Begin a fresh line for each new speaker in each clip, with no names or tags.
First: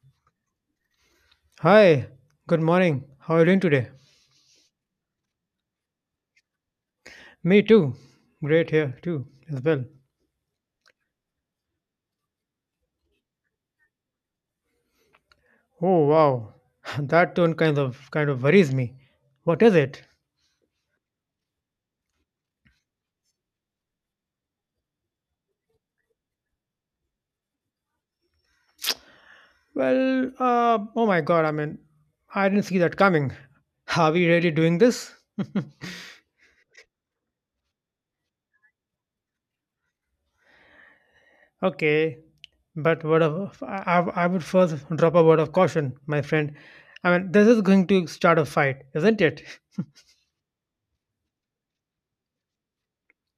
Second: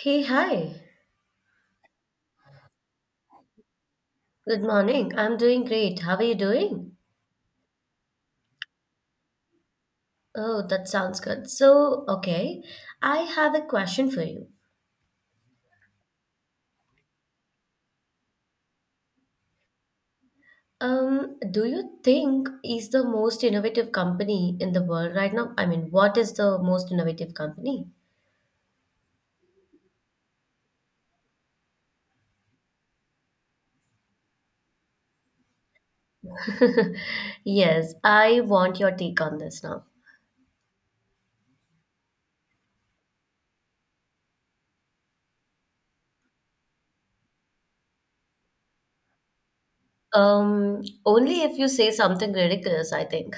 Hey, hi.
Hi, good morning. How are you doing today?
Good morning. I'm doing great. How are you doing?
Me too. Great here too as well.
Oh, that sounds good. So, okay, I have a question for you.
Oh wow, that tone kind of worries me. What is it?
Do you think is the most innovative company in the world right now? I mean, what is the most innovative company?
Oh my God. I mean, I didn't see that coming. Are we really doing this?
Yes, I want your take on this now.
Okay, but word of I would first drop a word of caution, my friend. I mean, this is going to start a fight, isn't it?
Only if you say something ridiculous, I think.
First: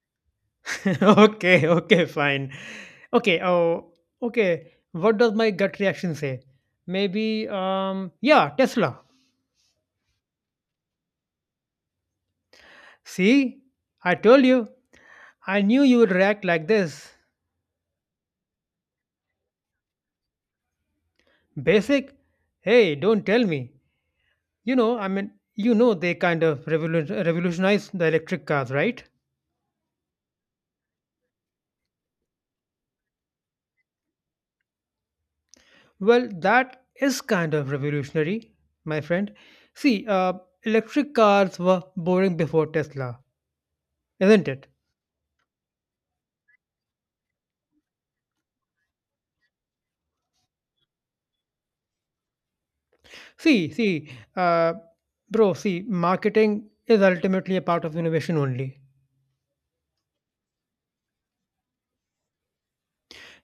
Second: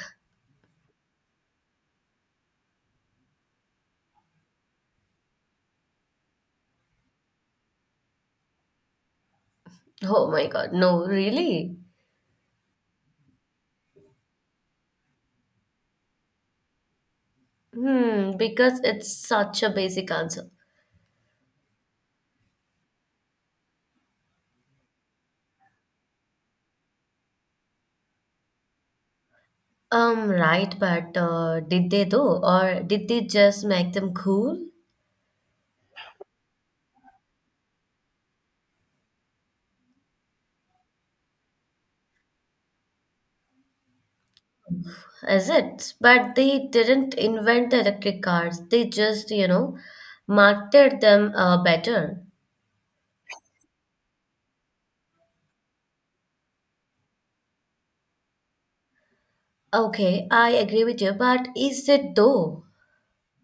Okay, okay, fine. Okay, oh, okay. What does my gut reaction say? Maybe, yeah, Tesla.
Oh my God, no, really?
See, I told you. I knew you would react like this.
Hmm, because it's such a basic answer.
Basic? Hey, don't tell me. You know they kind of revolutionized the electric cars, right?
Right, but did they though, or did they just make them cool?
Well, that is kind of revolutionary, my friend. See, electric cars were boring before Tesla, isn't it?
Is it? But they didn't invent the electric cars. They just, you know, marketed them better.
See, see, uh, bro, see, marketing is ultimately a part of innovation only.
Okay, I agree with you, but is it though?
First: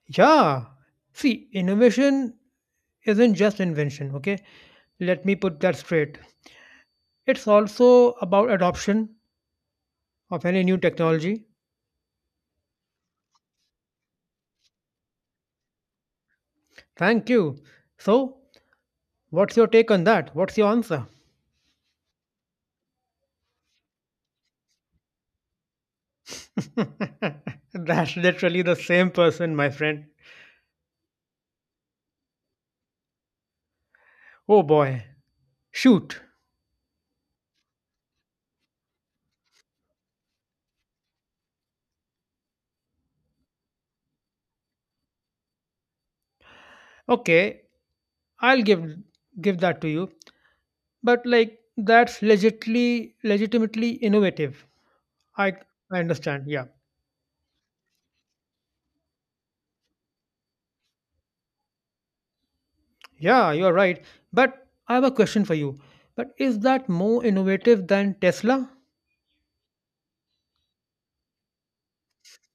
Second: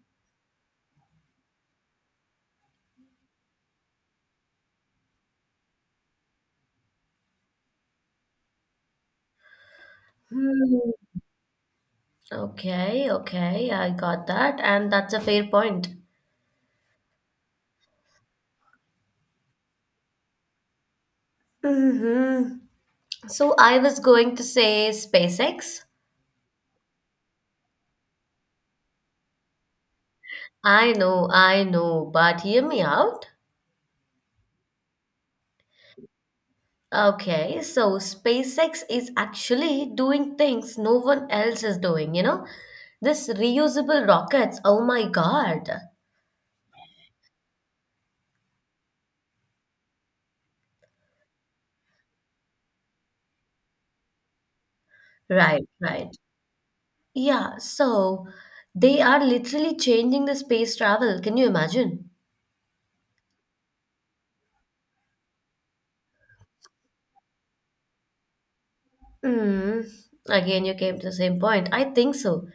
Yeah. See, innovation isn't just invention, okay? Let me put that straight. It's also about adoption of any new
Hmm.
technology.
Okay, okay, I got that, and that's a fair point.
Thank you. So, what's your take on that? What's your answer?
hmm So I was going to say SpaceX.
That's literally the same person, my friend.
I know, but hear me out.
Oh boy. Shoot.
Okay, so SpaceX is actually doing things no one else is doing, you know? This reusable rockets, oh my God.
Okay, I'll give that to you. But like that's legitly legitimately innovative. I
Right,
I
right.
understand. Yeah.
Yeah, so they are literally changing the space travel. Can you imagine?
Yeah, you are right. But I have a question for you. But is that more innovative than Tesla?
Hmm. Again, you came to the same point. I think so.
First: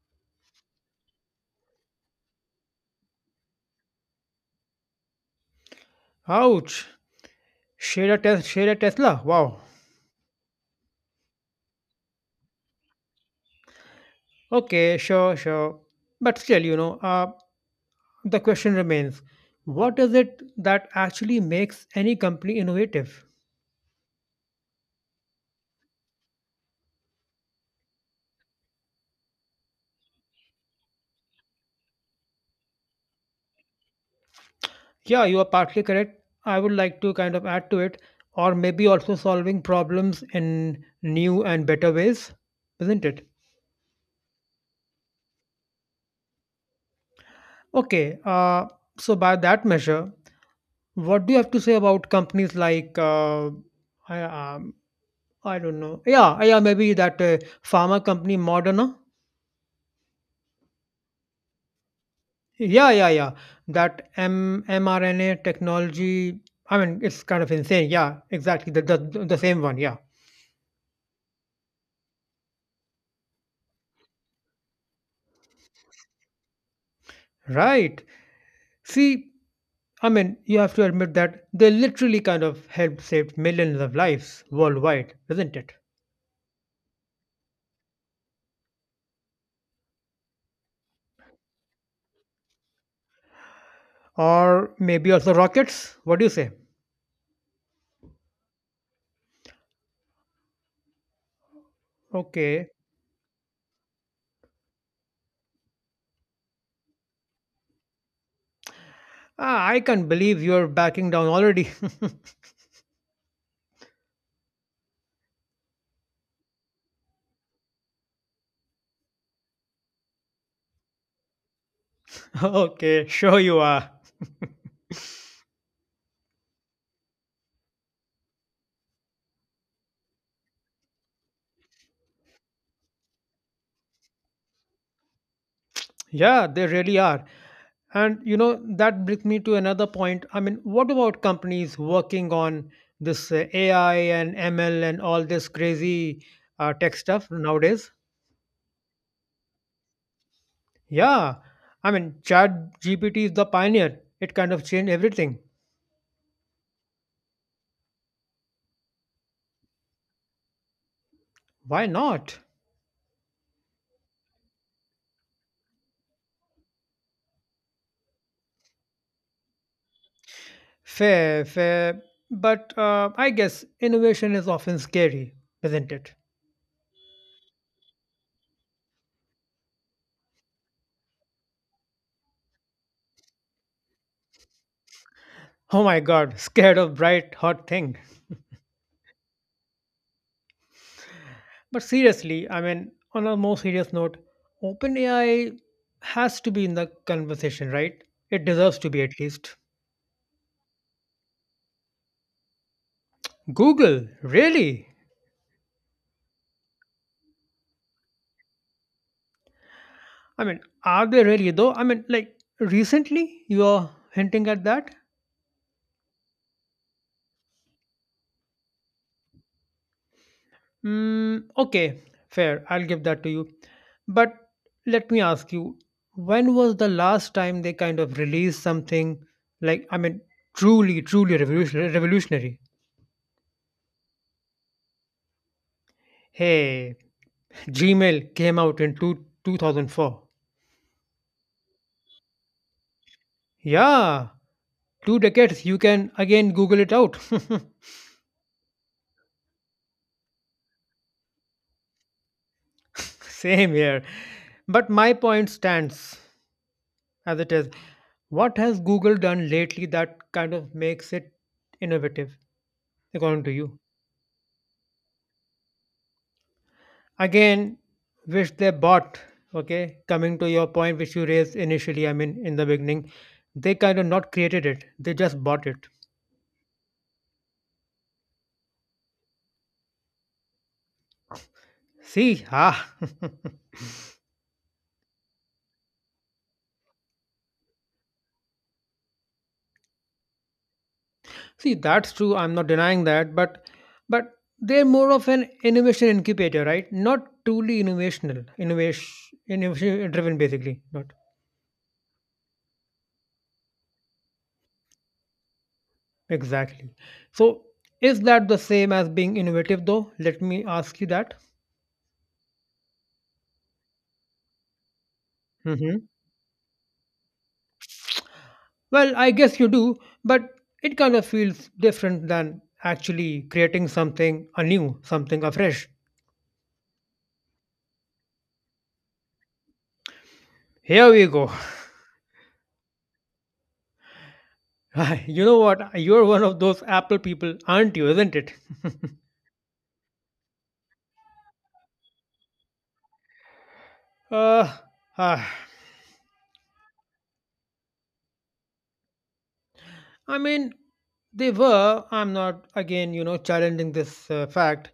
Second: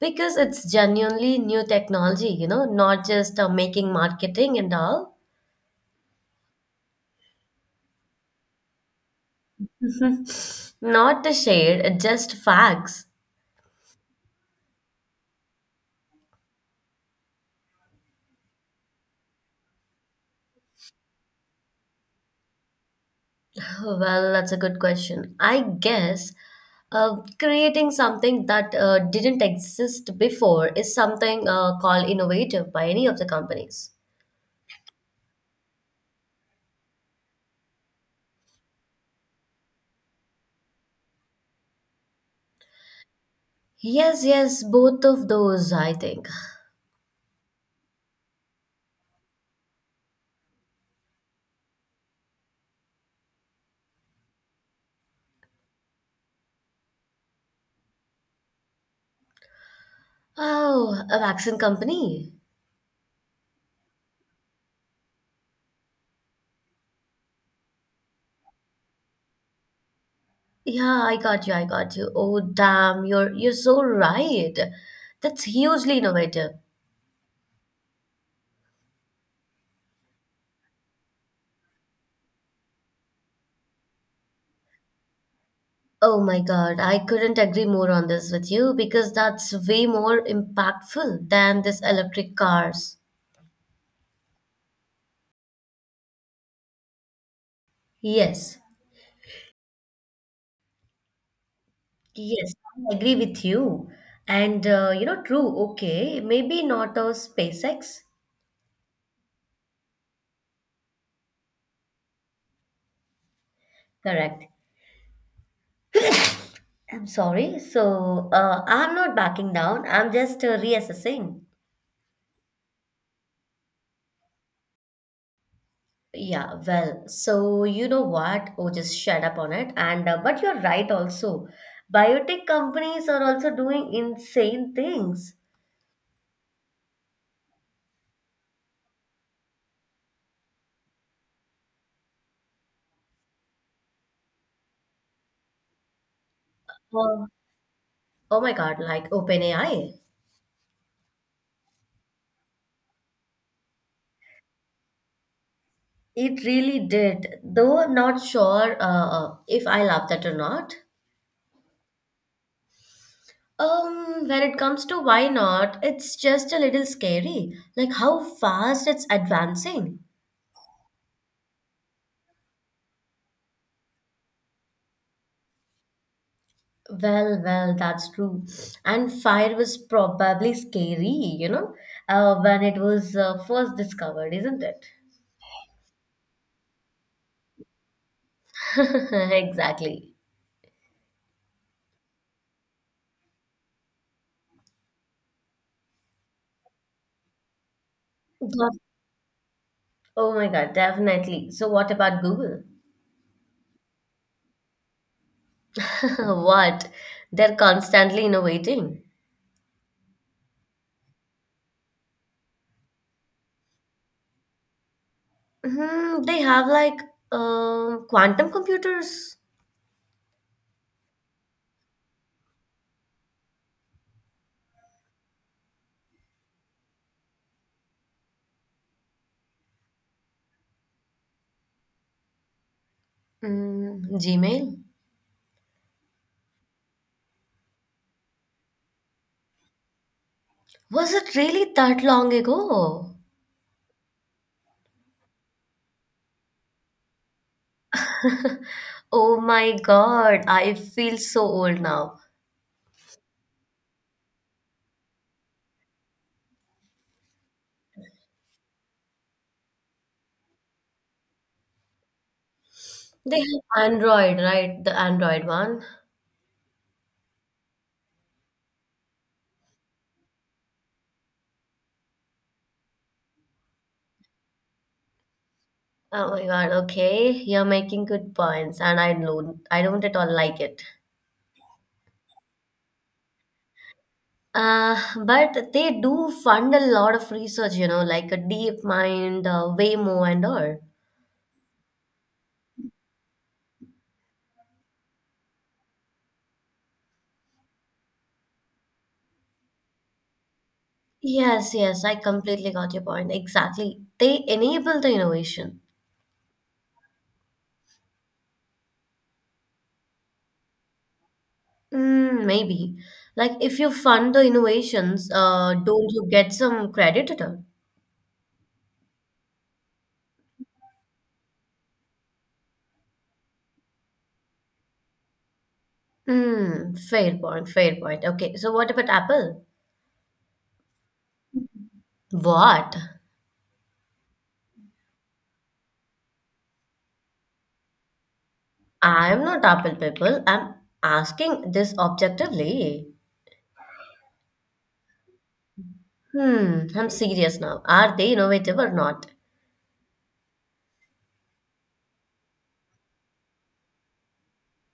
Because it's genuinely new technology, you know, not just making marketing and all.
Ouch. Share a, share a Tesla. Wow.
Not a shade, just facts.
Okay, sure, sure. But still, the question remains what is it that actually makes any company innovative?
Well, that's a good question. I guess creating something that didn't exist before is something called innovative by any of the companies.
Yeah, you are partly correct. I would like to kind of add to it, or maybe also solving problems in new and better ways, isn't it?
Yes, yes, both of those, I think.
Okay, so by that measure, what do you have to say about companies like, uh, I, um, I don't know, yeah, yeah, maybe that pharma company Moderna?
Oh, a vaccine company.
Yeah, yeah, yeah, that M mRNA technology, I mean, it's kind of insane. Yeah, exactly, the same one, yeah.
Yeah, I got you, I got you. Oh, damn, you're so right. That's hugely innovative.
Right. See, I mean, you have to admit that they literally kind of helped save millions of lives worldwide, isn't it?
Oh my God, I couldn't agree more on this with you because that's way more impactful than this electric cars.
Or maybe also rockets? What do you say?
Yes, Yes,
Okay.
I agree with you. And you know, true, okay, maybe not a SpaceX.
Ah, I can't believe you're backing down already.
Correct. I'm sorry. So I'm not backing down. I'm just reassessing.
Okay, sure you are.
Yeah, well, so you know what? Oh, just shut up on it. And but you're right also. Biotech companies are also doing insane things.
Yeah, they really are. And you know, that brings me to another point. I mean, what about companies working on this AI and ML and all this crazy tech
Oh,
stuff nowadays?
oh my God, like OpenAI.
Yeah, I mean, Chat GPT is the pioneer. It kind of changed everything.
It really did, though not sure if I love that or not.
Why not?
When it comes to why not, it's just a little scary. Like how fast it's advancing.
Fair, fair. But I guess innovation is often scary, isn't it?
Well, that's true. And fire was probably scary, you know, when it was first discovered, isn't it?
Oh my god, scared of bright, hot thing.
Exactly.
But seriously, I mean, on a more serious note, OpenAI has to be in the conversation, right? It
But-
deserves to be at least.
oh my God, definitely. So, what about Google?
Google, really?
What? They're constantly innovating.
I mean, are they really though? I mean, like, recently you are hinting at that?
Hmm, they have like quantum computers,
Mm, okay, fair. I'll give that to you. But let me ask you, when was the last time they kind of released something like, I mean, truly revolutionary? Revolutionary?
Gmail.
Hey, Gmail came out in 2004.
Was it really that long ago?
Yeah, two decades. You can again Google it out.
Oh my God, I feel so old now.
Same here. But my point stands as it is. What has Google done lately that kind of makes it innovative,
They
according to you?
have Android, right? The Android one.
Again, which they bought. Okay, coming to your point which you raised initially, I mean, in the beginning, they kind of not created it, they just bought it.
Oh my God, okay. You're making good points, and I don't at all like it.
See, ah,
But they do fund a lot of research, you know, like a deep mind, Waymo, and all.
see that's true, I'm not denying that, but they're more of an innovation incubator, right? Not truly innovation driven basically, not
Yes, yes, I completely got your point. Exactly. They enable the innovation.
exactly. So is that the same as being innovative though? Let me ask you that.
Maybe. Like if you fund the innovations, don't you get some credit at all?
Well, I guess you do, but it kind of feels different than actually creating something anew, something afresh.
Fair point, fair point. Okay, so what about Apple?
Here we go.
What?
You know what? You're one of those Apple people, aren't you? Isn't it?
I'm not Apple people. I'm asking this objectively.
uh, ah,
I'm serious now. Are they innovative or not?
I mean, they were. I'm not, again, you know, challenging this fact.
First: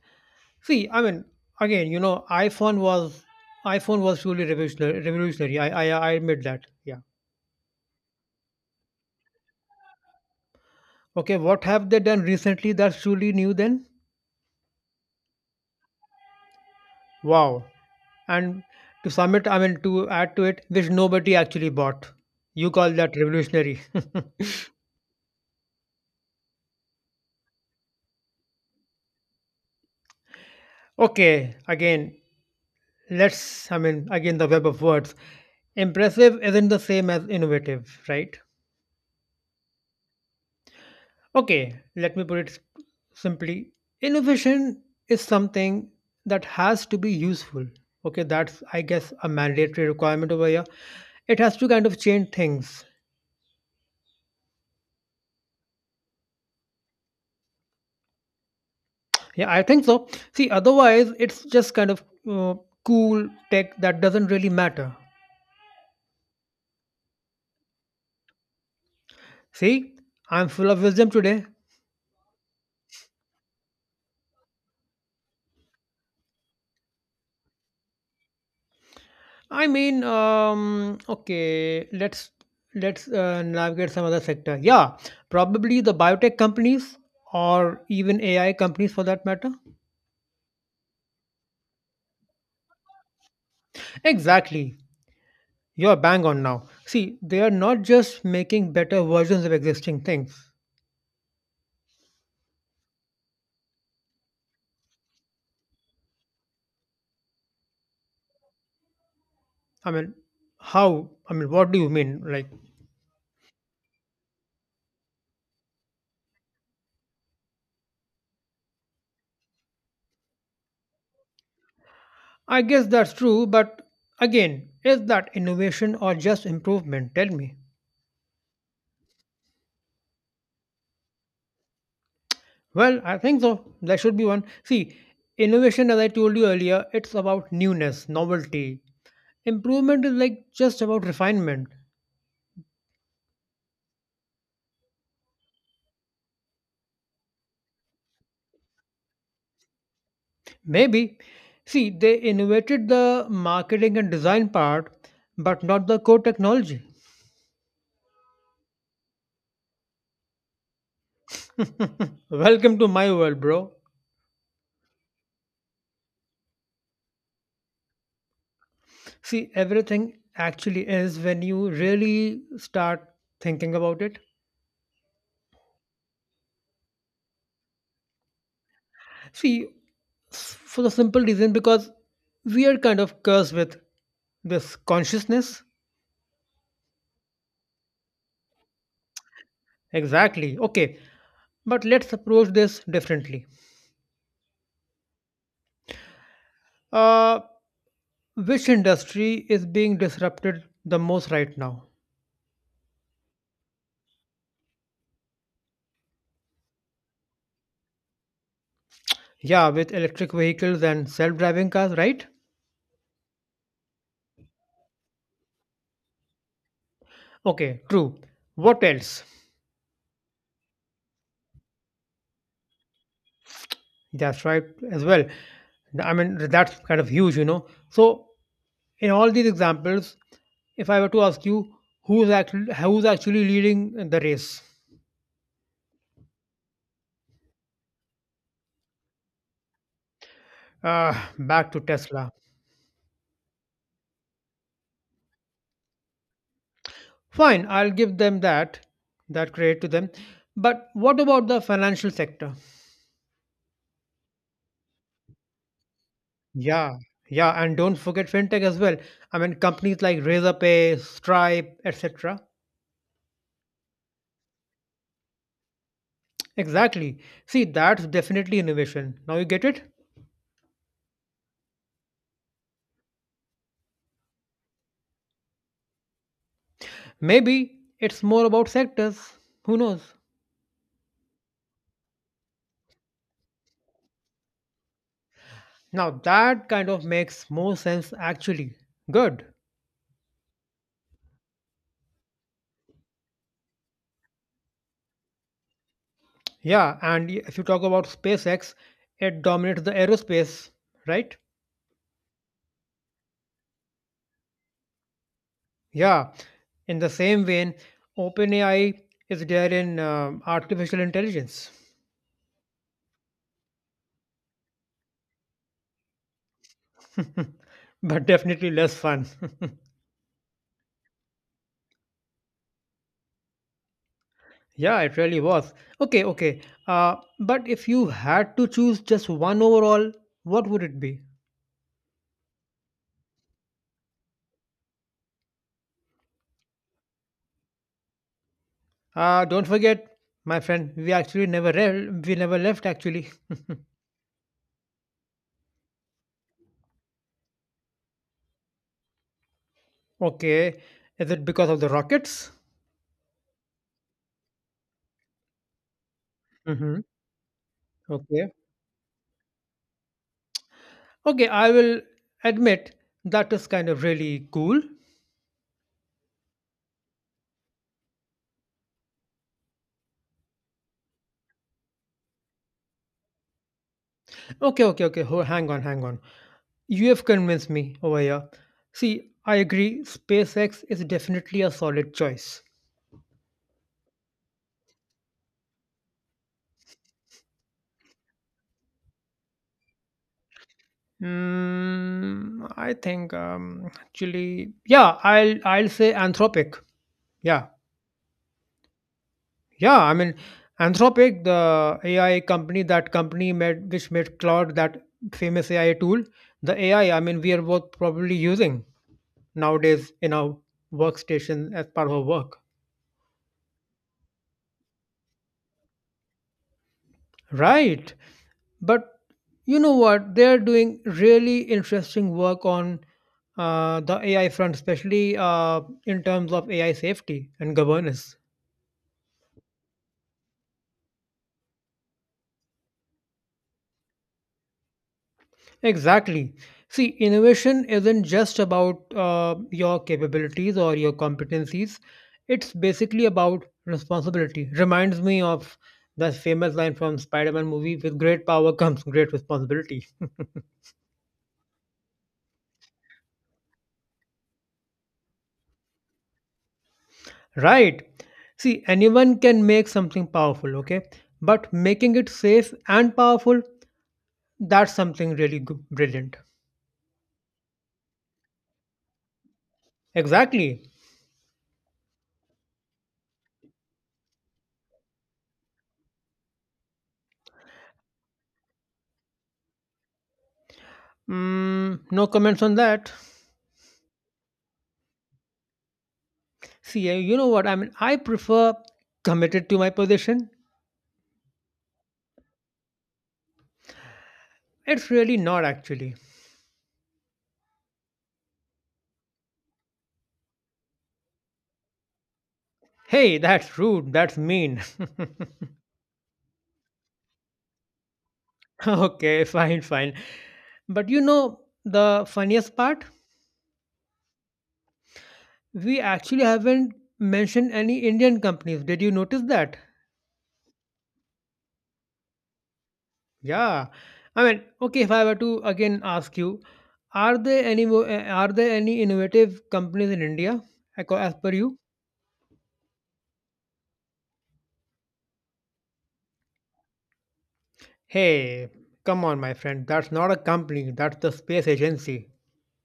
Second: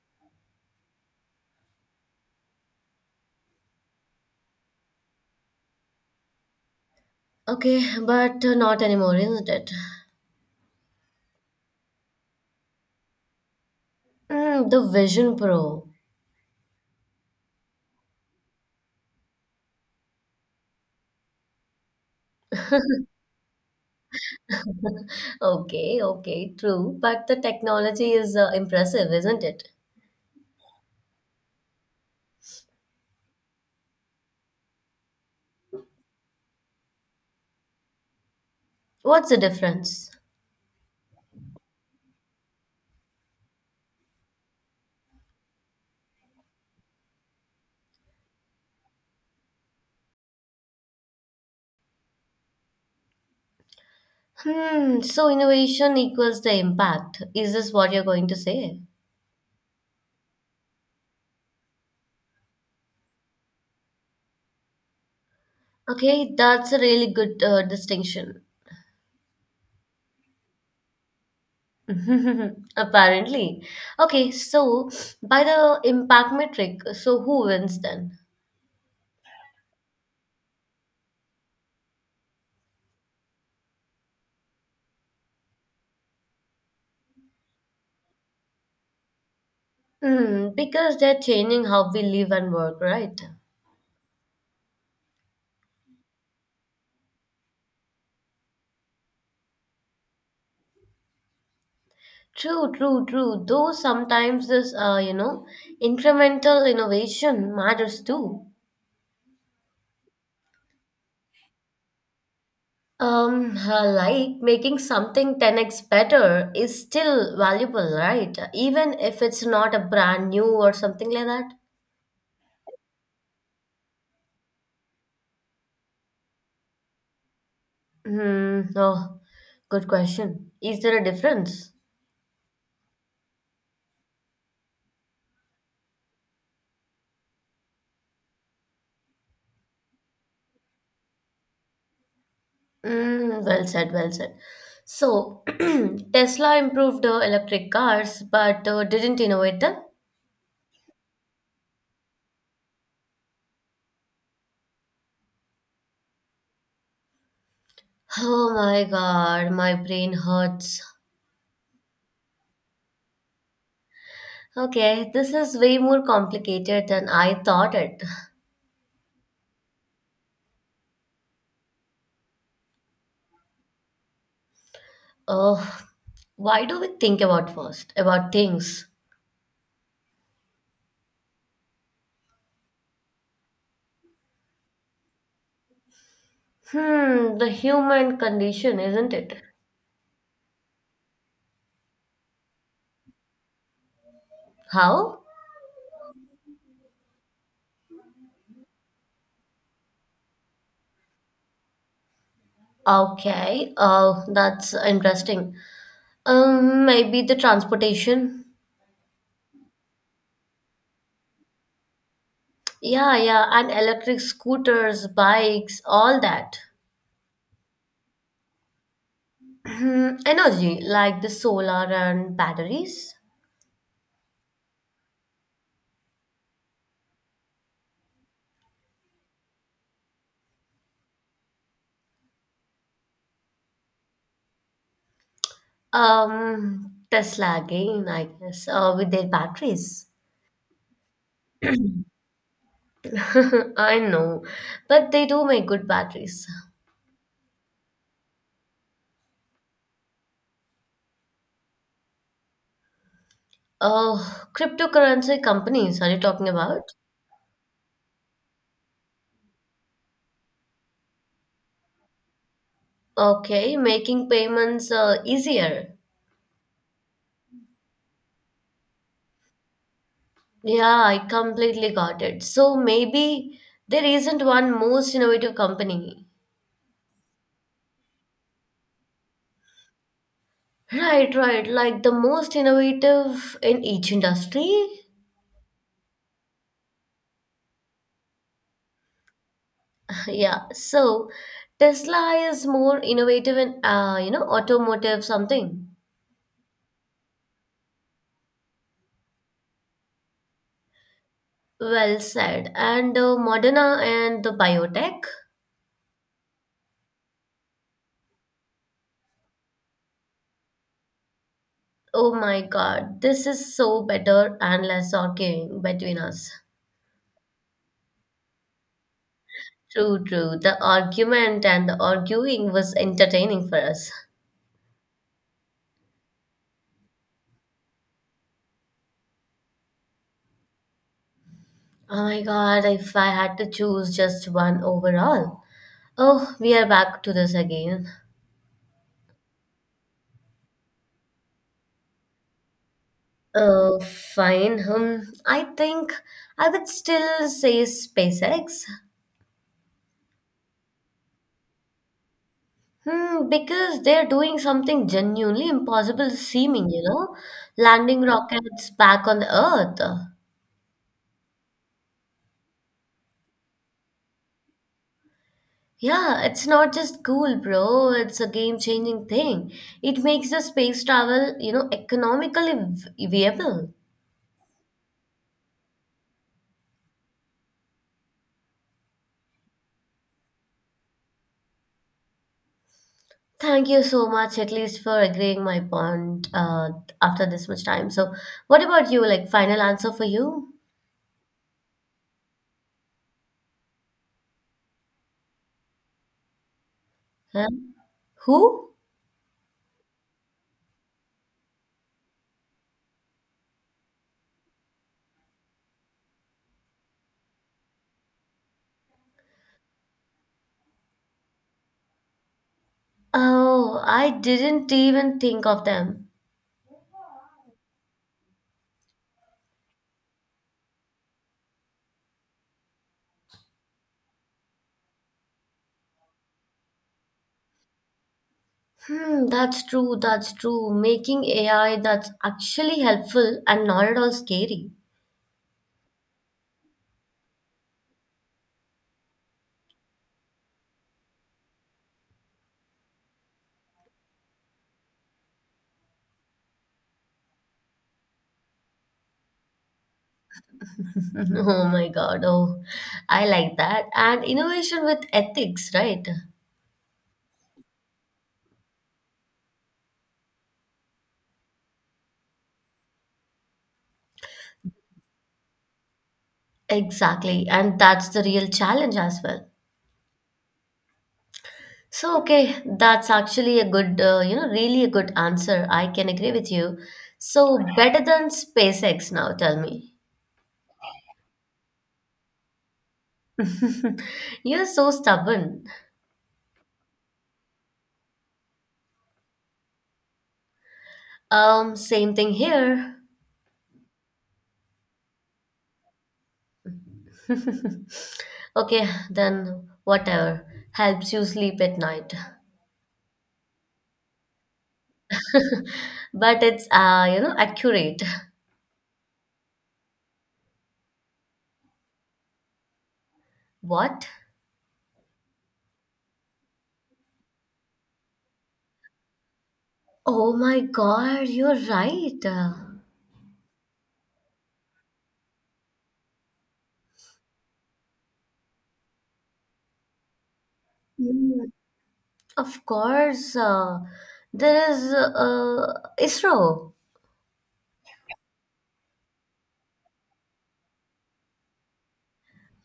See, I mean, again, you know, iPhone was truly revolutionary. Revolutionary. I admit that. Yeah.
Okay, but not anymore, isn't it?
Okay. What have they done recently that's truly new? Then,
The Vision Pro.
wow. And to sum it, I mean, to add to it, which nobody actually bought. You call that revolutionary.
Okay, okay, true. But the technology is impressive, isn't it?
Okay, again, again, the web of words. Impressive isn't the same as innovative, right?
What's the difference?
Okay, let me put it simply. Innovation is something that has to be useful. Okay, that's, I guess, a mandatory requirement over here. It has to kind of change things.
So innovation equals the impact. Is this what you're going to say?
Yeah, I think so. See, otherwise, it's just kind of uh, cool tech that doesn't really matter.
Okay, that's a really good distinction.
See, I'm full of wisdom today.
Apparently. Okay, so by the impact metric, so who wins then?
I mean, okay, let's navigate some other sector. Yeah, probably the biotech companies or even AI companies for that matter.
Because they're changing how we live and work, right?
Exactly. You're bang on now. See, they are not just making better versions of existing things.
True, true, true. Though sometimes this, you know, incremental innovation matters too.
I mean, how? I mean, what do you mean? Like,
Like making something 10x better is still valuable, right? Even if it's not a brand new or something like that.
I guess that's true, but again, is that innovation or just improvement? Tell me.
Hmm. Oh, good question. Is there a difference?
Well, I think so. There should be one. See, innovation, as I told you earlier, it's about newness, novelty. Improvement is like just about refinement.
Well said, well said. So, Tesla improved electric cars but didn't innovate them?
Maybe. See, they innovated the marketing and design part, but not the core technology.
Oh my god, my brain hurts.
Welcome to my world, bro.
Okay, this is way more complicated than I thought it.
See, everything actually is when you really start thinking about it.
Uh, why do we think about first? About things?
See, for the simple reason because we are kind of cursed with this consciousness.
The human condition, isn't it?
Exactly. Okay. But let's approach this differently.
How?
Uh, which industry is being disrupted the most right now?
Okay, that's interesting. Maybe the transportation.
Yeah, with electric vehicles and self driving cars, right?
Yeah, yeah, and electric scooters, bikes, all that.
Okay, true. What else?
Energy, like the solar and batteries.
That's right as well. I mean, that's kind of huge, you know. So, in all these examples, if I were to ask you who's actually leading the race,
Tesla again, I guess, with their batteries.
back to Tesla.
I know, but they do make good batteries.
Fine, I'll give them that credit to them. But what about the financial sector?
Oh, cryptocurrency companies, are you talking about?
Yeah, yeah, and don't forget fintech as well. I mean, companies like Razorpay, Stripe, etc.
Okay, making payments easier.
Exactly. See, that's definitely innovation. Now you get it?
Yeah, I completely got it. So maybe there isn't one most innovative company.
Maybe it's more about sectors. Who knows?
Right, right, like the most innovative in each industry.
Now that kind of makes more sense actually. Good.
Yeah, so Tesla is more innovative in, you know, automotive something.
Yeah, and if you talk about SpaceX, it dominates the aerospace, right?
Well said. And Moderna and the biotech.
Yeah. In the same vein, OpenAI is there in artificial intelligence,
Oh my God, this is so better and less arguing between us.
but definitely less fun.
True, true. The argument and the arguing was entertaining for us.
Yeah, it really was. Okay, okay. But if you had to choose just one overall, what would it be?
Oh my God, if I had to choose just one overall. Oh, we are back to this again.
Don't forget, my friend, we actually never re- we never left actually.
Oh, fine. I think I would still say SpaceX.
Okay, is it because of the rockets?
Because they're doing something genuinely impossible seeming,
Hmm.
you know? Landing
Okay.
rockets back on the Earth.
Okay, I will admit that is kind of really cool.
Yeah, it's not just cool, bro. It's a game-changing thing. It makes the space travel, you know, economically viable.
Okay, okay, okay. Hang on, hang on. You have convinced me over here. See, I agree. SpaceX is definitely a solid choice.
Thank you so much, at least for agreeing my point after this much time. So, what about you? Like, final answer for you?
Mm, I think actually, yeah, I'll say Anthropic. Yeah,
Huh? Who?
yeah. I mean, Anthropic, the AI company, that company made which made Claude, that famous AI tool. The AI, I mean, we are both probably using nowadays in our workstation as part of our work.
Oh, I didn't even think of them.
Right. But you know what? They're doing really interesting work on the AI front, especially in terms of AI safety and governance.
That's true, that's true. Making AI that's actually helpful and not at all scary.
Exactly. See, innovation isn't just about your capabilities or your competencies. It's basically about responsibility. Reminds me of that famous line from Spider-Man movie, with great power comes great responsibility.
Mhm. Oh my God. Oh, I like that. And innovation with ethics, right?
Right. See, anyone can make something powerful, okay? But making it safe and powerful, that's something really brilliant.
Exactly. And that's the real challenge as well.
Exactly.
So, okay, that's actually a good, you know, really a good answer. I can agree with you. So, better than SpaceX now, tell me.
Mm, no comments on that.
You're so stubborn.
See, you know what? I mean, I prefer committed to my position.
Same thing here.
It's really not actually.
Okay, then whatever helps you sleep at night.
Hey, that's rude. That's mean.
But it's, you know, accurate.
Okay, fine, fine. But you know the funniest part?
What?
We actually haven't mentioned any Indian companies. Did you notice that?
Oh my God, you're right.
Yeah, I mean, okay, if I were to again ask you, are there any are there any innovative companies in India as per
Mm,
you?
Of course, there is ISRO.
Hey, come on, my friend, that's not a company, that's the space agency.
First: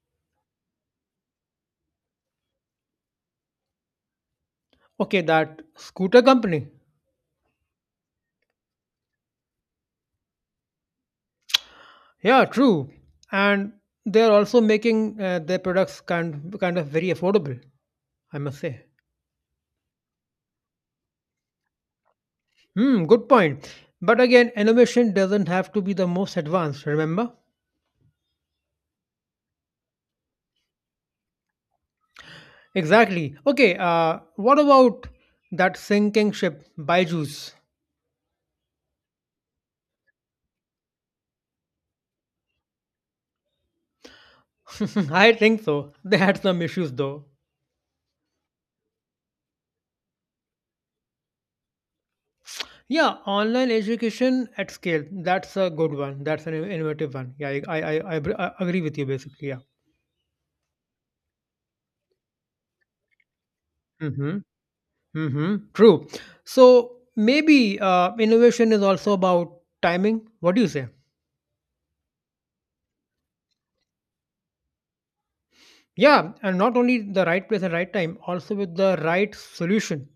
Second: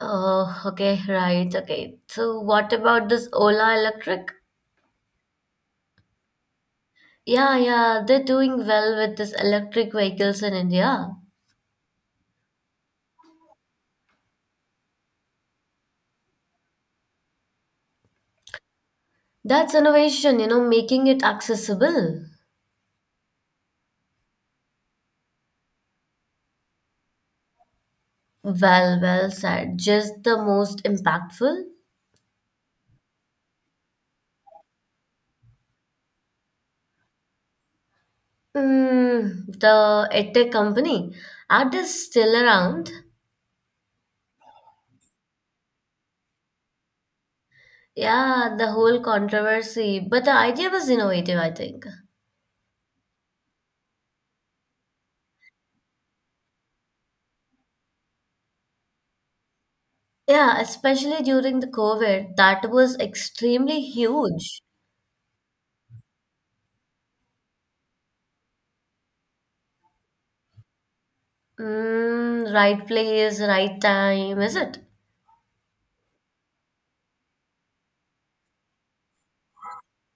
Oh, okay, right, okay. So, what about this Ola Electric?
Okay, that scooter company.
Yeah, yeah, they're doing well with this electric vehicles in India.
Yeah, true, and they're also making their products kind of very affordable. I must say.
That's innovation, you know, making it accessible.
Hmm, good point. But again, innovation doesn't have to be the most advanced. Remember.
Well, well said. Just the most impactful.
Exactly. Okay, what about that sinking ship, BYJU'S?
The EdTech company. Are they still around?
I think so. They had some issues though.
Yeah, the whole controversy, but the idea was innovative, I think.
Yeah, online education at scale. That's a good one. That's an innovative one. Yeah, I agree with you basically. Yeah.
Yeah, especially during the COVID, that was extremely
Mm-hmm.
huge.
Mm-hmm. True. So maybe innovation is also about timing. What do you say?
Right place, right time, is it?
Yeah, and not only the right place and right time, also with the right solution.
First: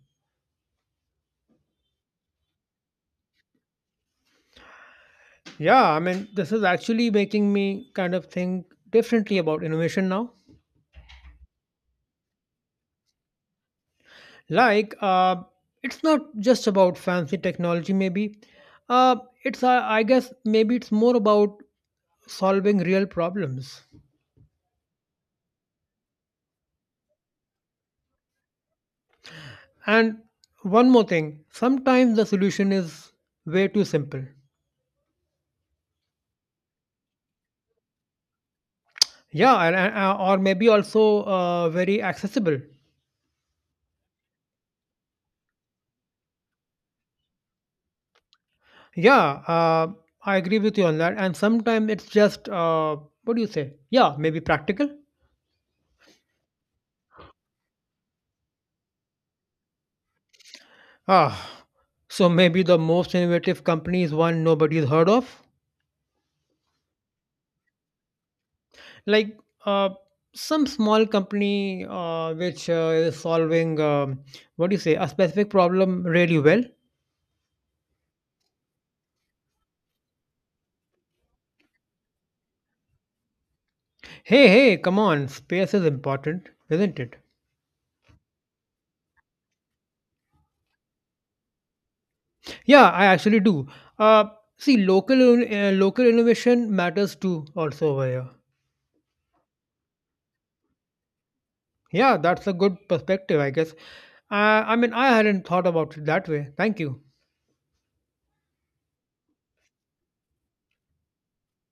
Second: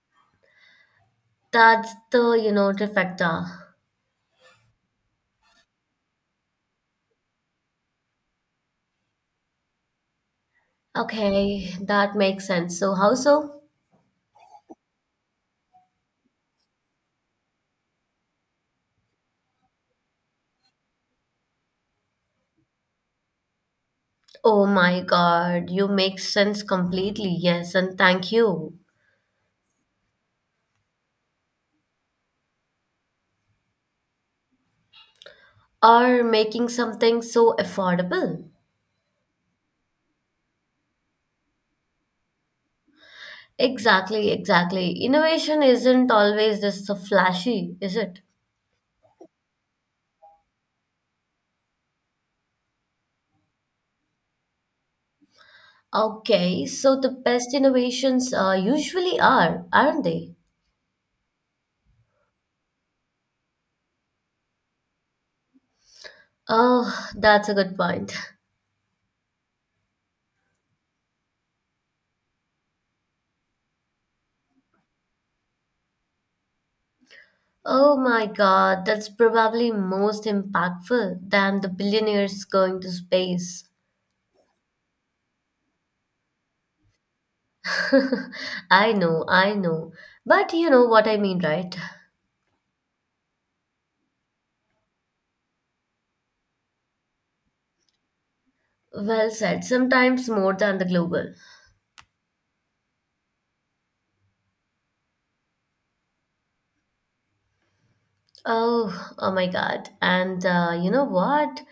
That's the, you know, trifecta.
Yeah, I mean, this is actually making me kind of think differently about innovation now.
Okay, that makes sense. So, how so?
Like, uh, it's not just about fancy technology, maybe. Uh, it's, I guess, maybe it's more about solving real problems.
Oh my God, you make sense completely. Yes, and thank you.
And one more thing, sometimes the solution is way too simple.
Or making something so affordable.
Yeah, or maybe also very accessible.
Exactly, exactly. Innovation isn't always this so flashy, is it?
Yeah, I agree with you on that. And sometimes it's just, what do you say? Yeah, maybe practical.
Okay, so the best innovations usually are, aren't they?
Ah, so maybe the most innovative company is one nobody's heard of?
Oh, that's a good point.
Like uh, some small company which is solving, what do you say, a specific problem really well?
Oh my God, that's probably most impactful than the billionaires going to space.
Hey, hey, come on, space is important, isn't it?
I know, I know. But you know what I mean, right?
Yeah, I actually do. Uh, See, local innovation matters too, also over here.
Well said, sometimes more than the global.
Yeah, that's a good perspective, I guess. I mean, I hadn't thought about it that way. Thank you.
Oh my God. And you know what?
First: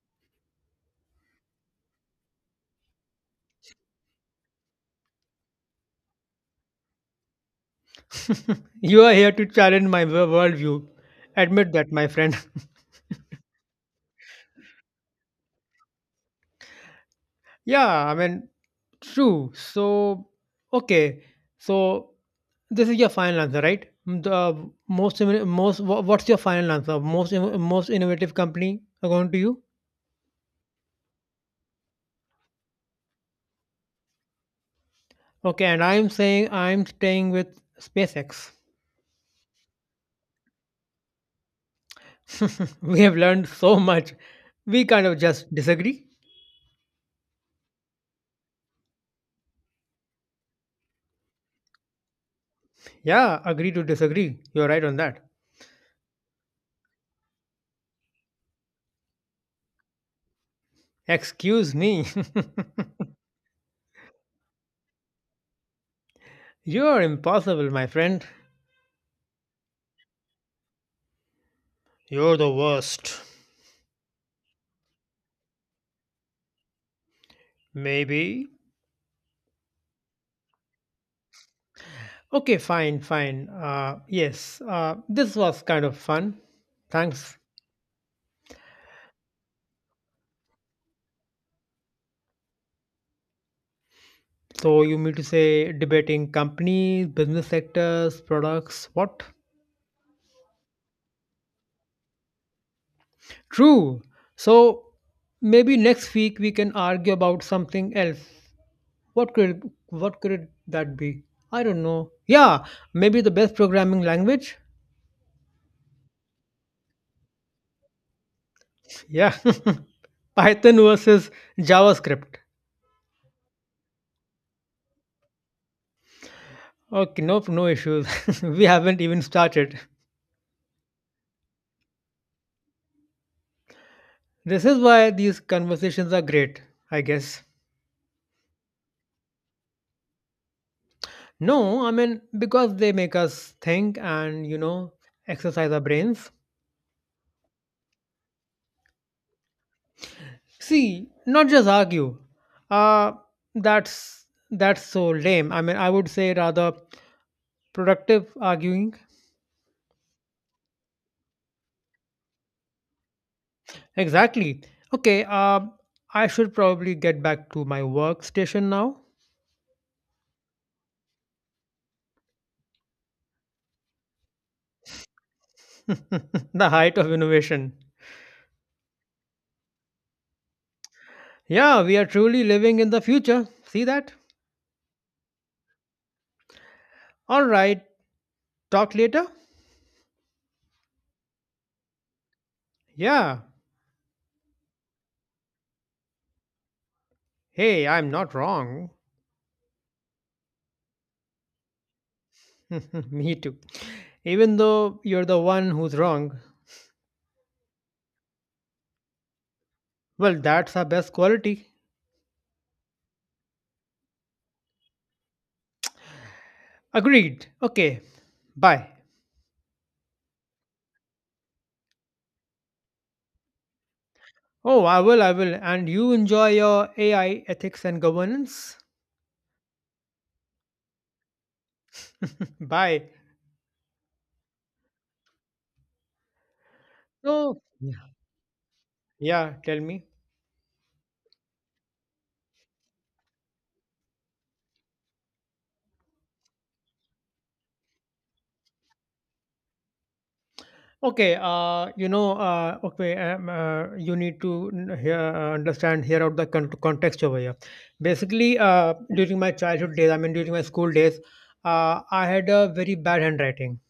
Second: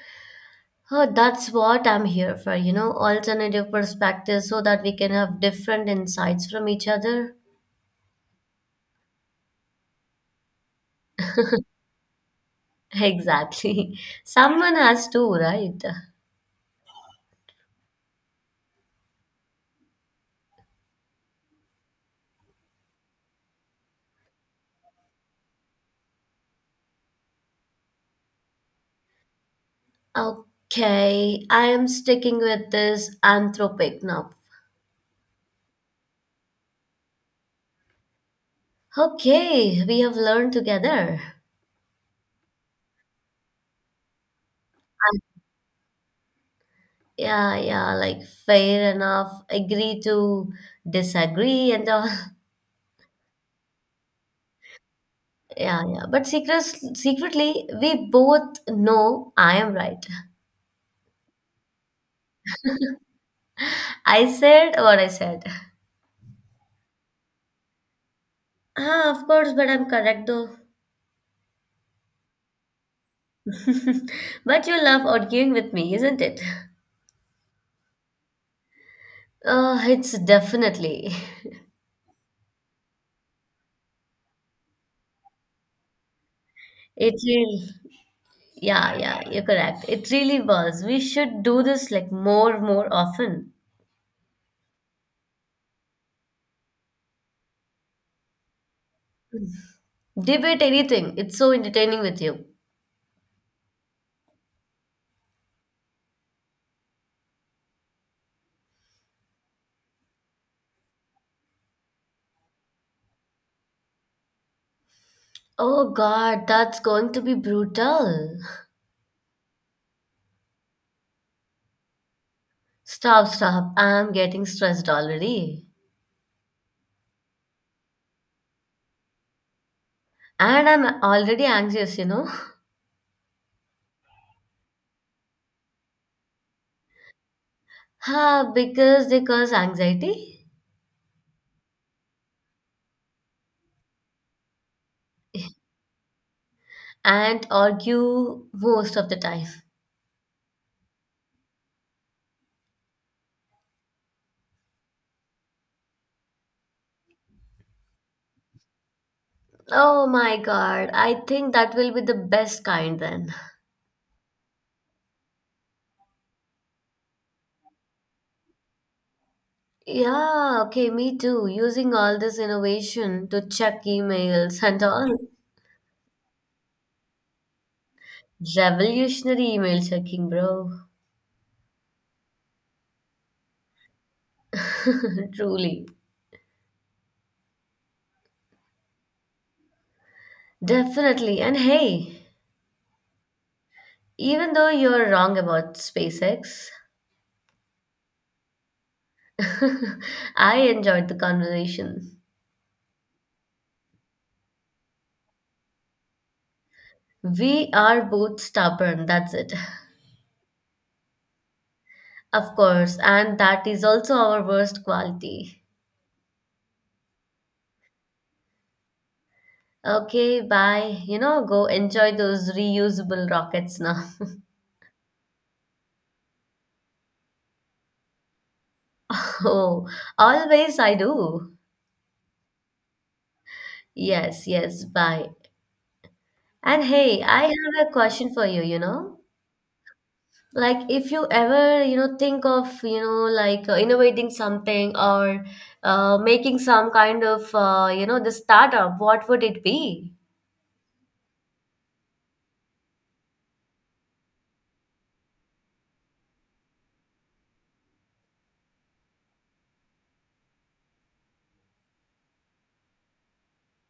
Huh, that's what I'm here for, you know, alternative perspectives so that we can have different insights from each other.
You are here to challenge my worldview. Admit that, my friend.
Exactly. Someone has to, right?
yeah, I mean, true. So, okay. So, this is your final answer, right? The most, inno- most, wha- what's your final answer? Most innovative company according to you?
Okay, I am sticking with this anthropic now.
Okay, and I'm saying I'm staying with SpaceX.
Okay, we have learned together.
we have learned so much. We kind of just disagree.
Yeah, yeah, like fair enough. Agree to disagree and all.
Yeah, agree to disagree. You're right on that.
Yeah, yeah. But secretly, we both know I am right.
Excuse me.
I said what I said.
You're impossible, my friend.
Ah, of course, but I'm correct though.
You're the worst.
But you love arguing with me, isn't it?
Maybe.
It's definitely.
Okay, fine. Yes, this was kind of fun.
It
Thanks.
really, yeah, yeah, you're correct. It really was. We should do this like more often.
So you mean to say debating companies, business sectors, products, what?
Debate anything. It's so entertaining with you.
True. So maybe next week we can argue about something else. What could that be? I don't know. Yeah, maybe the best programming language.
Oh God, that's going to be brutal.
Yeah, Python versus JavaScript.
Stop, stop. I'm getting stressed already.
Okay, nope, no issues. we haven't even started.
And I'm already anxious, you know.
This is why these conversations are great, I guess.
Ah, because they cause anxiety?
No, I mean, because they make us think and, you know, exercise our brains.
And argue most of the time.
See, not just argue. Uh, that's so lame. I mean, I would say rather productive arguing.
Oh my god, I think that will be the best kind then.
Exactly. Okay, I should probably get back to my workstation now.
Yeah, okay, me too. Using all this innovation to check emails and all.
the height of innovation.
Revolutionary email checking, bro.
Yeah, we are truly living in the future. See that?
Truly.
All right, talk later.
Definitely. And hey,
Yeah.
even though you're wrong about SpaceX,
Hey, I'm not wrong.
I enjoyed the conversation.
Me too. Even though you're the one who's wrong.
We are both stubborn, that's it.
Well, that's our best quality.
Of course, and that is also our worst quality.
Agreed. Okay. Bye.
Okay, bye. You know, go enjoy those reusable rockets now.
Oh, I will. And you enjoy your AI ethics and governance.
Oh, always I do.
Bye.
Yes, yes, bye. And hey, I
So,
have a
yeah,
question for you, you know?
yeah, tell me.
Like if you ever, you know, think of, you know, like innovating something or making some kind of, you know, the startup, what would it be?
Okay, okay, you need to hear, understand, hear out the context over here. Basically, during my childhood days, I mean, during my school days, I had a very bad handwriting,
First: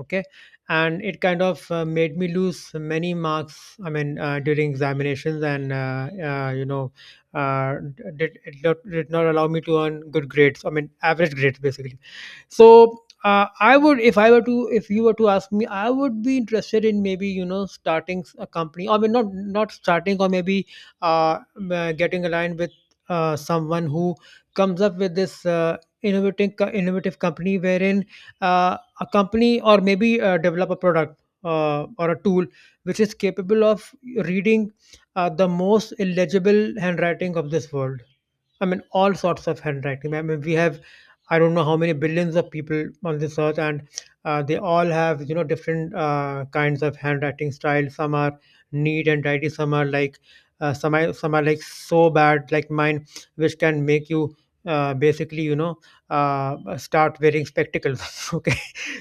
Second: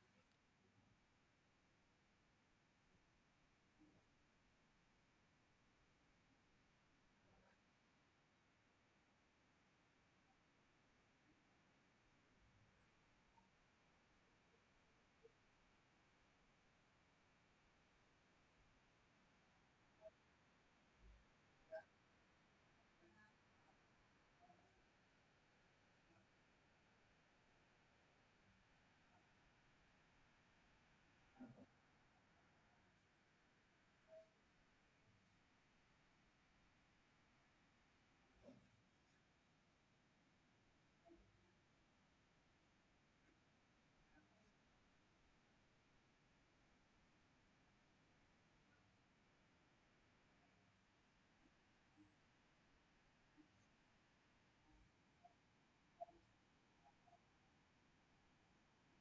okay? And it kind of made me lose many marks, I mean, during examinations, and, you know, did not allow me to earn good grades, I mean, average grades, basically. So I would, if you were to ask me, I would be interested in maybe, you know, starting a company, or I mean, not starting, or maybe getting aligned with someone who comes up with this innovative company wherein a company, or maybe develop a product or a tool which is capable of reading the most illegible handwriting of this world. I mean, all sorts of handwriting. I don't know how many billions of people on this earth, and they all have, you know, different kinds of handwriting styles. Some are neat and tidy. Some are like, some are like so bad, like mine, which can make you basically, you know, start wearing spectacles. okay,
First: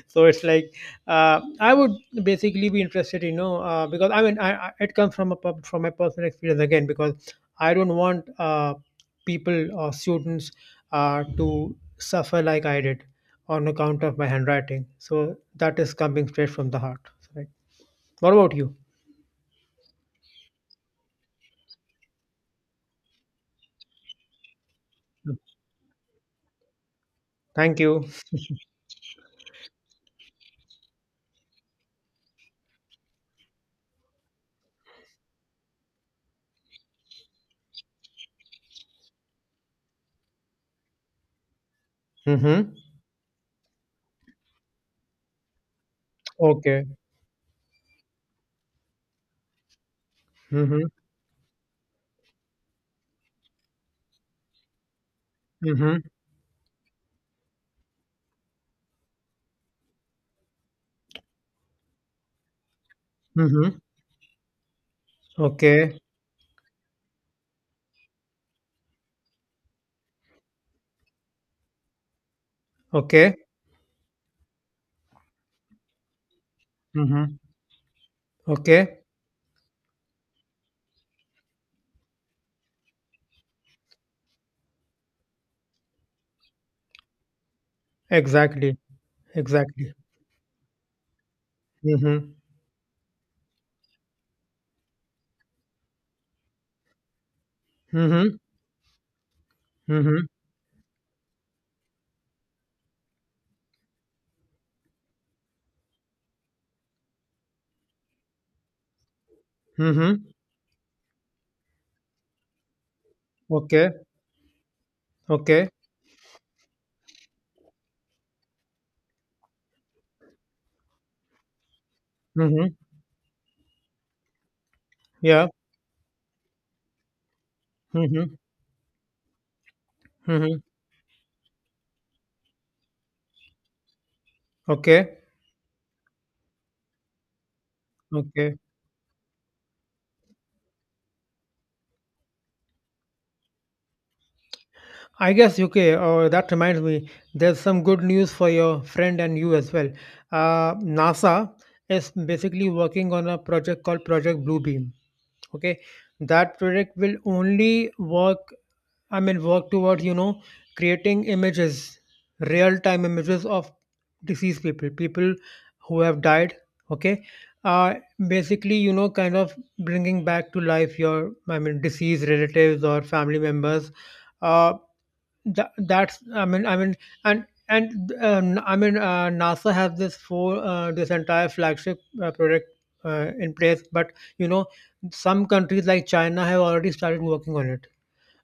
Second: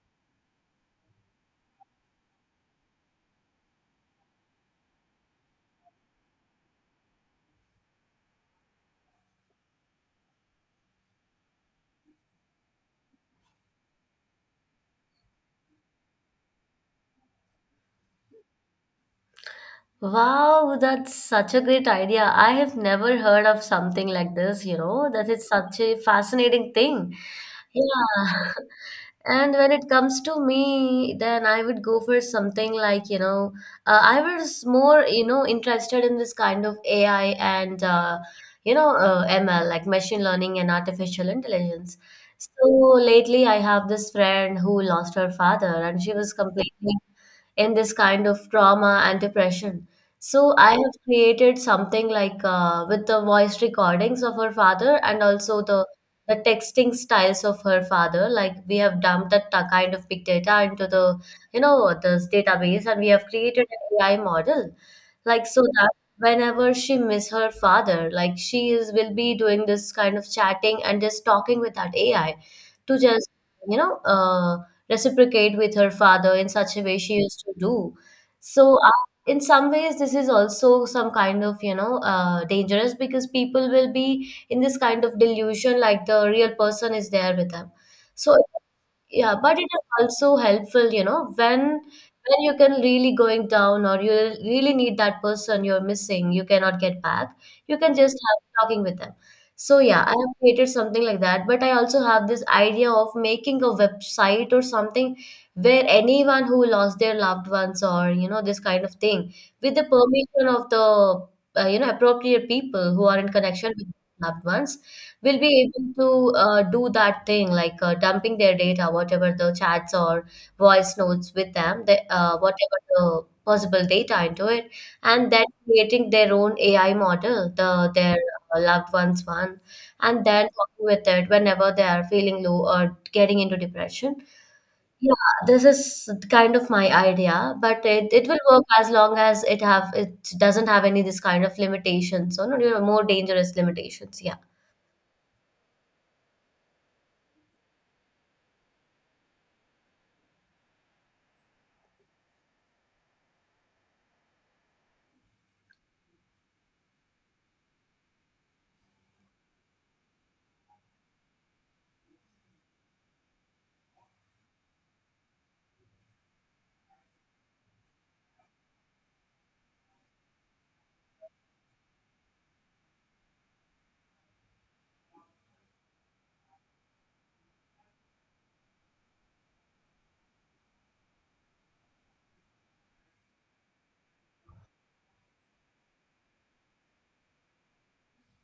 so it's like I would basically be interested, you know, because I mean, it comes from a from my personal experience again, because I don't want. People or students to suffer like I did on account of my handwriting. So that is coming straight from the heart. Right. What about you?
Wow, that's such a great idea. I have never heard of something like this, you know, that is such a fascinating thing.
Thank you.
Yeah. And when it comes to me, then I would go for something like, you know, I was more, you know, interested in this kind of AI and, you know, ML, like machine learning and artificial intelligence. So
Mm-hmm.
lately, I have this friend who lost her father, and she was
Okay.
completely in this kind of trauma and depression. So I
Mm-hmm.
have created something like with the voice recordings of her father and also the
Mm-hmm.
texting styles of her father. Like we have dumped that kind of big data into the, you know, this database, and we have created
Mm-hmm.
an AI model like so that
Okay.
whenever she miss her father, like she is will be doing this kind of chatting and just talking with that AI to just,
Okay.
you know, reciprocate with her father in such a way she
Mm-hmm.
used to do. So,
Okay.
in some ways, this is also some kind of, you know, dangerous because people will be in this kind of delusion, like the real person is there with them. So,
Exactly.
yeah, but it is
Exactly.
also helpful, you know, when
Mm-hmm.
you can really going down or you really need that person you're missing, you cannot get back. You can just
Mm-hmm.
have talking with them. So yeah, I
Mm-hmm.
have created something like that, but I also have this idea of making a website or something where anyone who lost their loved ones or you know this kind of thing, with the
Mm-hmm.
permission of the you know appropriate people who are in connection with
Okay.
loved ones, will
Okay.
be able to do that thing like dumping their data, whatever the chats or voice notes with them, the,
Mm-hmm.
whatever the possible data into it, and then
Yeah.
creating their own AI model, their
Mm-hmm.
loved ones one, and then
Mm-hmm.
talking with it whenever they are feeling low or getting into depression. Yeah,
Okay.
this is kind of my idea, but it will
Okay.
work as long as it doesn't have any this kind of limitations or not, you know, more dangerous limitations. Yeah.
I guess UK. That reminds me, there's some good news for your friend and you as well. NASA is basically working on a project called Project Bluebeam. Okay, that project will only work. I mean, work towards, you know, creating images, real time images of deceased people, people who have died. Okay, uh, basically, you know, kind of bringing back to life your, I mean, deceased relatives or family members. Uh, that's, I mean, NASA has this for this entire flagship project in place, but you know, some countries like China have already started working on it.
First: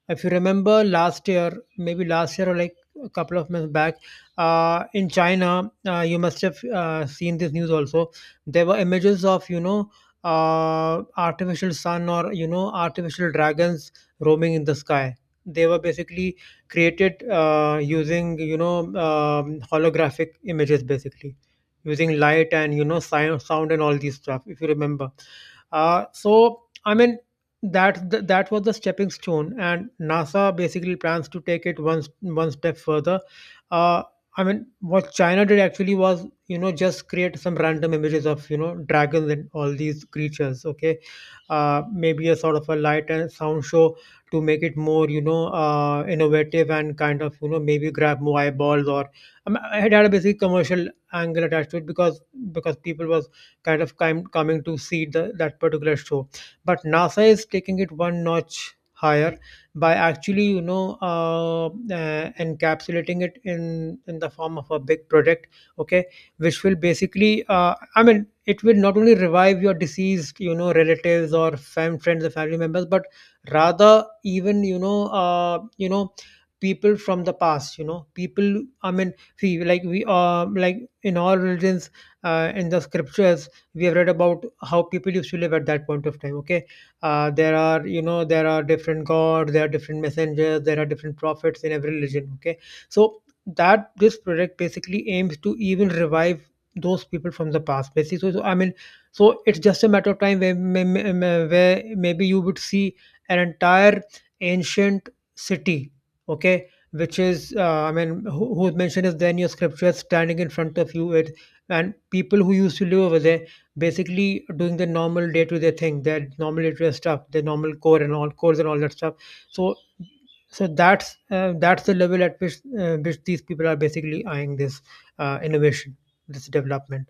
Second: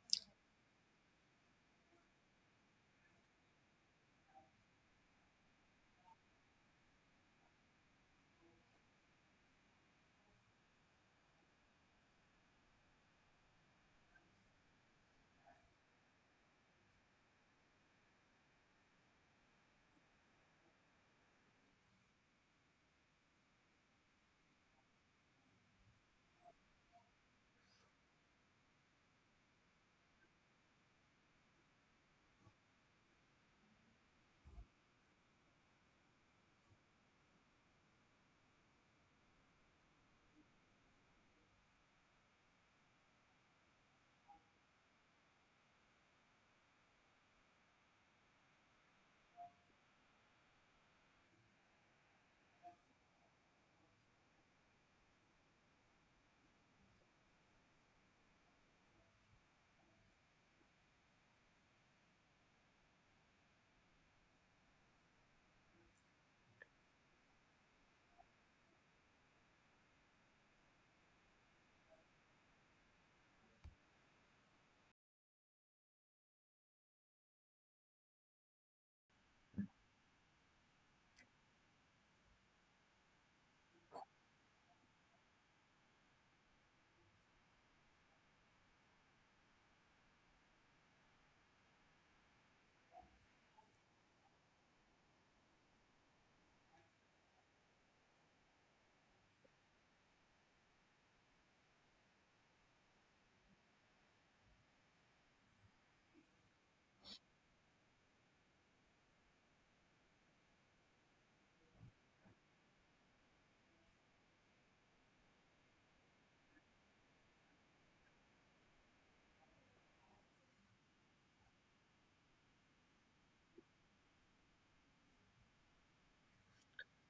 If you remember last year, maybe last year, or like a couple of months back, in China, you must have seen this news also. There were images of, you know, artificial sun, or you know, artificial dragons roaming in the sky. They were basically created using, you know, holographic images, basically using light and, you know, sound and all these stuff. If you remember, so I mean that was the stepping stone, and NASA basically plans to take it one step further. uh I mean, what China did actually was, you know, just create some random images of, you know, dragons and all these creatures. Okay, maybe a sort of a light and sound show to make it more, you know, innovative and kind of, you know, maybe grab more eyeballs. Or I mean, it had a basic commercial angle attached to it, because people was kind of kind coming to see the that particular show. But NASA is taking it one notch higher by actually, you know, encapsulating it in the form of a big project, okay, which will basically I mean, it will not only revive your deceased, you know, relatives or friends or family members, but rather even, you know, people from the past, you know, people, I mean, see, like in all religions, in the scriptures, we have read about how people used to live at that point of time, okay. There are, you know, there are different gods, there are different messengers, there are different prophets in every religion, okay. So that this project basically aims to even revive those people from the past, basically. So, so I mean, so it's just a matter of time where, where maybe you would see an entire ancient city, okay, which is I mean, whose mention is there in your scriptures, standing in front of you, it, and people who used to live over there, basically doing the normal day-to-day thing, their normal day-to-day stuff, their normal core and all cores and all that stuff. So, so that's the level at which these people are basically eyeing this innovation, this development.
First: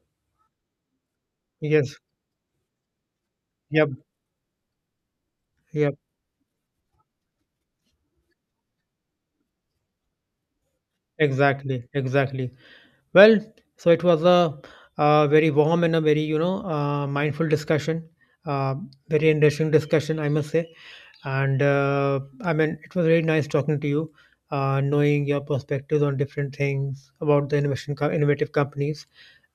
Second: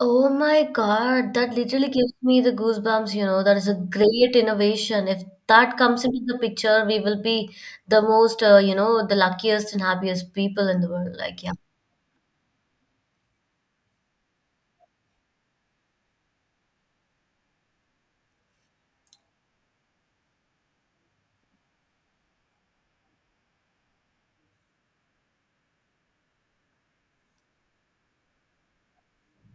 Oh my God, that literally
Yes.
gives me the goosebumps, you know. That is a
Yep.
great innovation. If that
Yep.
comes into the picture, we will be the most, you know, the luckiest and happiest people in the world. Like, yeah.
Exactly. Exactly. Well, so it was a, very warm and a very, you know, mindful discussion, uh, very interesting discussion, I must say. And I mean, it was really nice talking to you, knowing your perspectives on different things about the innovation, innovative companies,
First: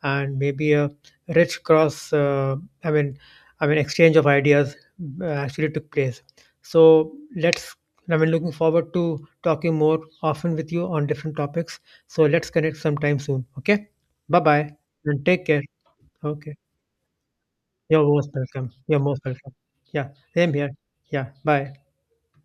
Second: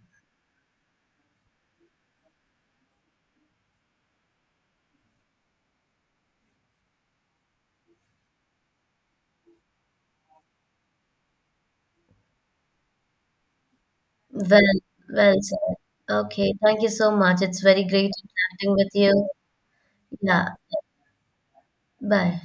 and maybe a rich cross, I mean, I mean, exchange of ideas actually took place. So let's, I mean, looking forward to talking more often with you on different topics. So let's connect sometime soon. Okay. Bye
Well,
bye. And
well
take care.
said. Okay,
Okay.
thank you so much. It's very
You're
great
most welcome.
interacting with
You're most
you.
welcome. Yeah.
Yeah.
Same here. Yeah. Bye.
Bye.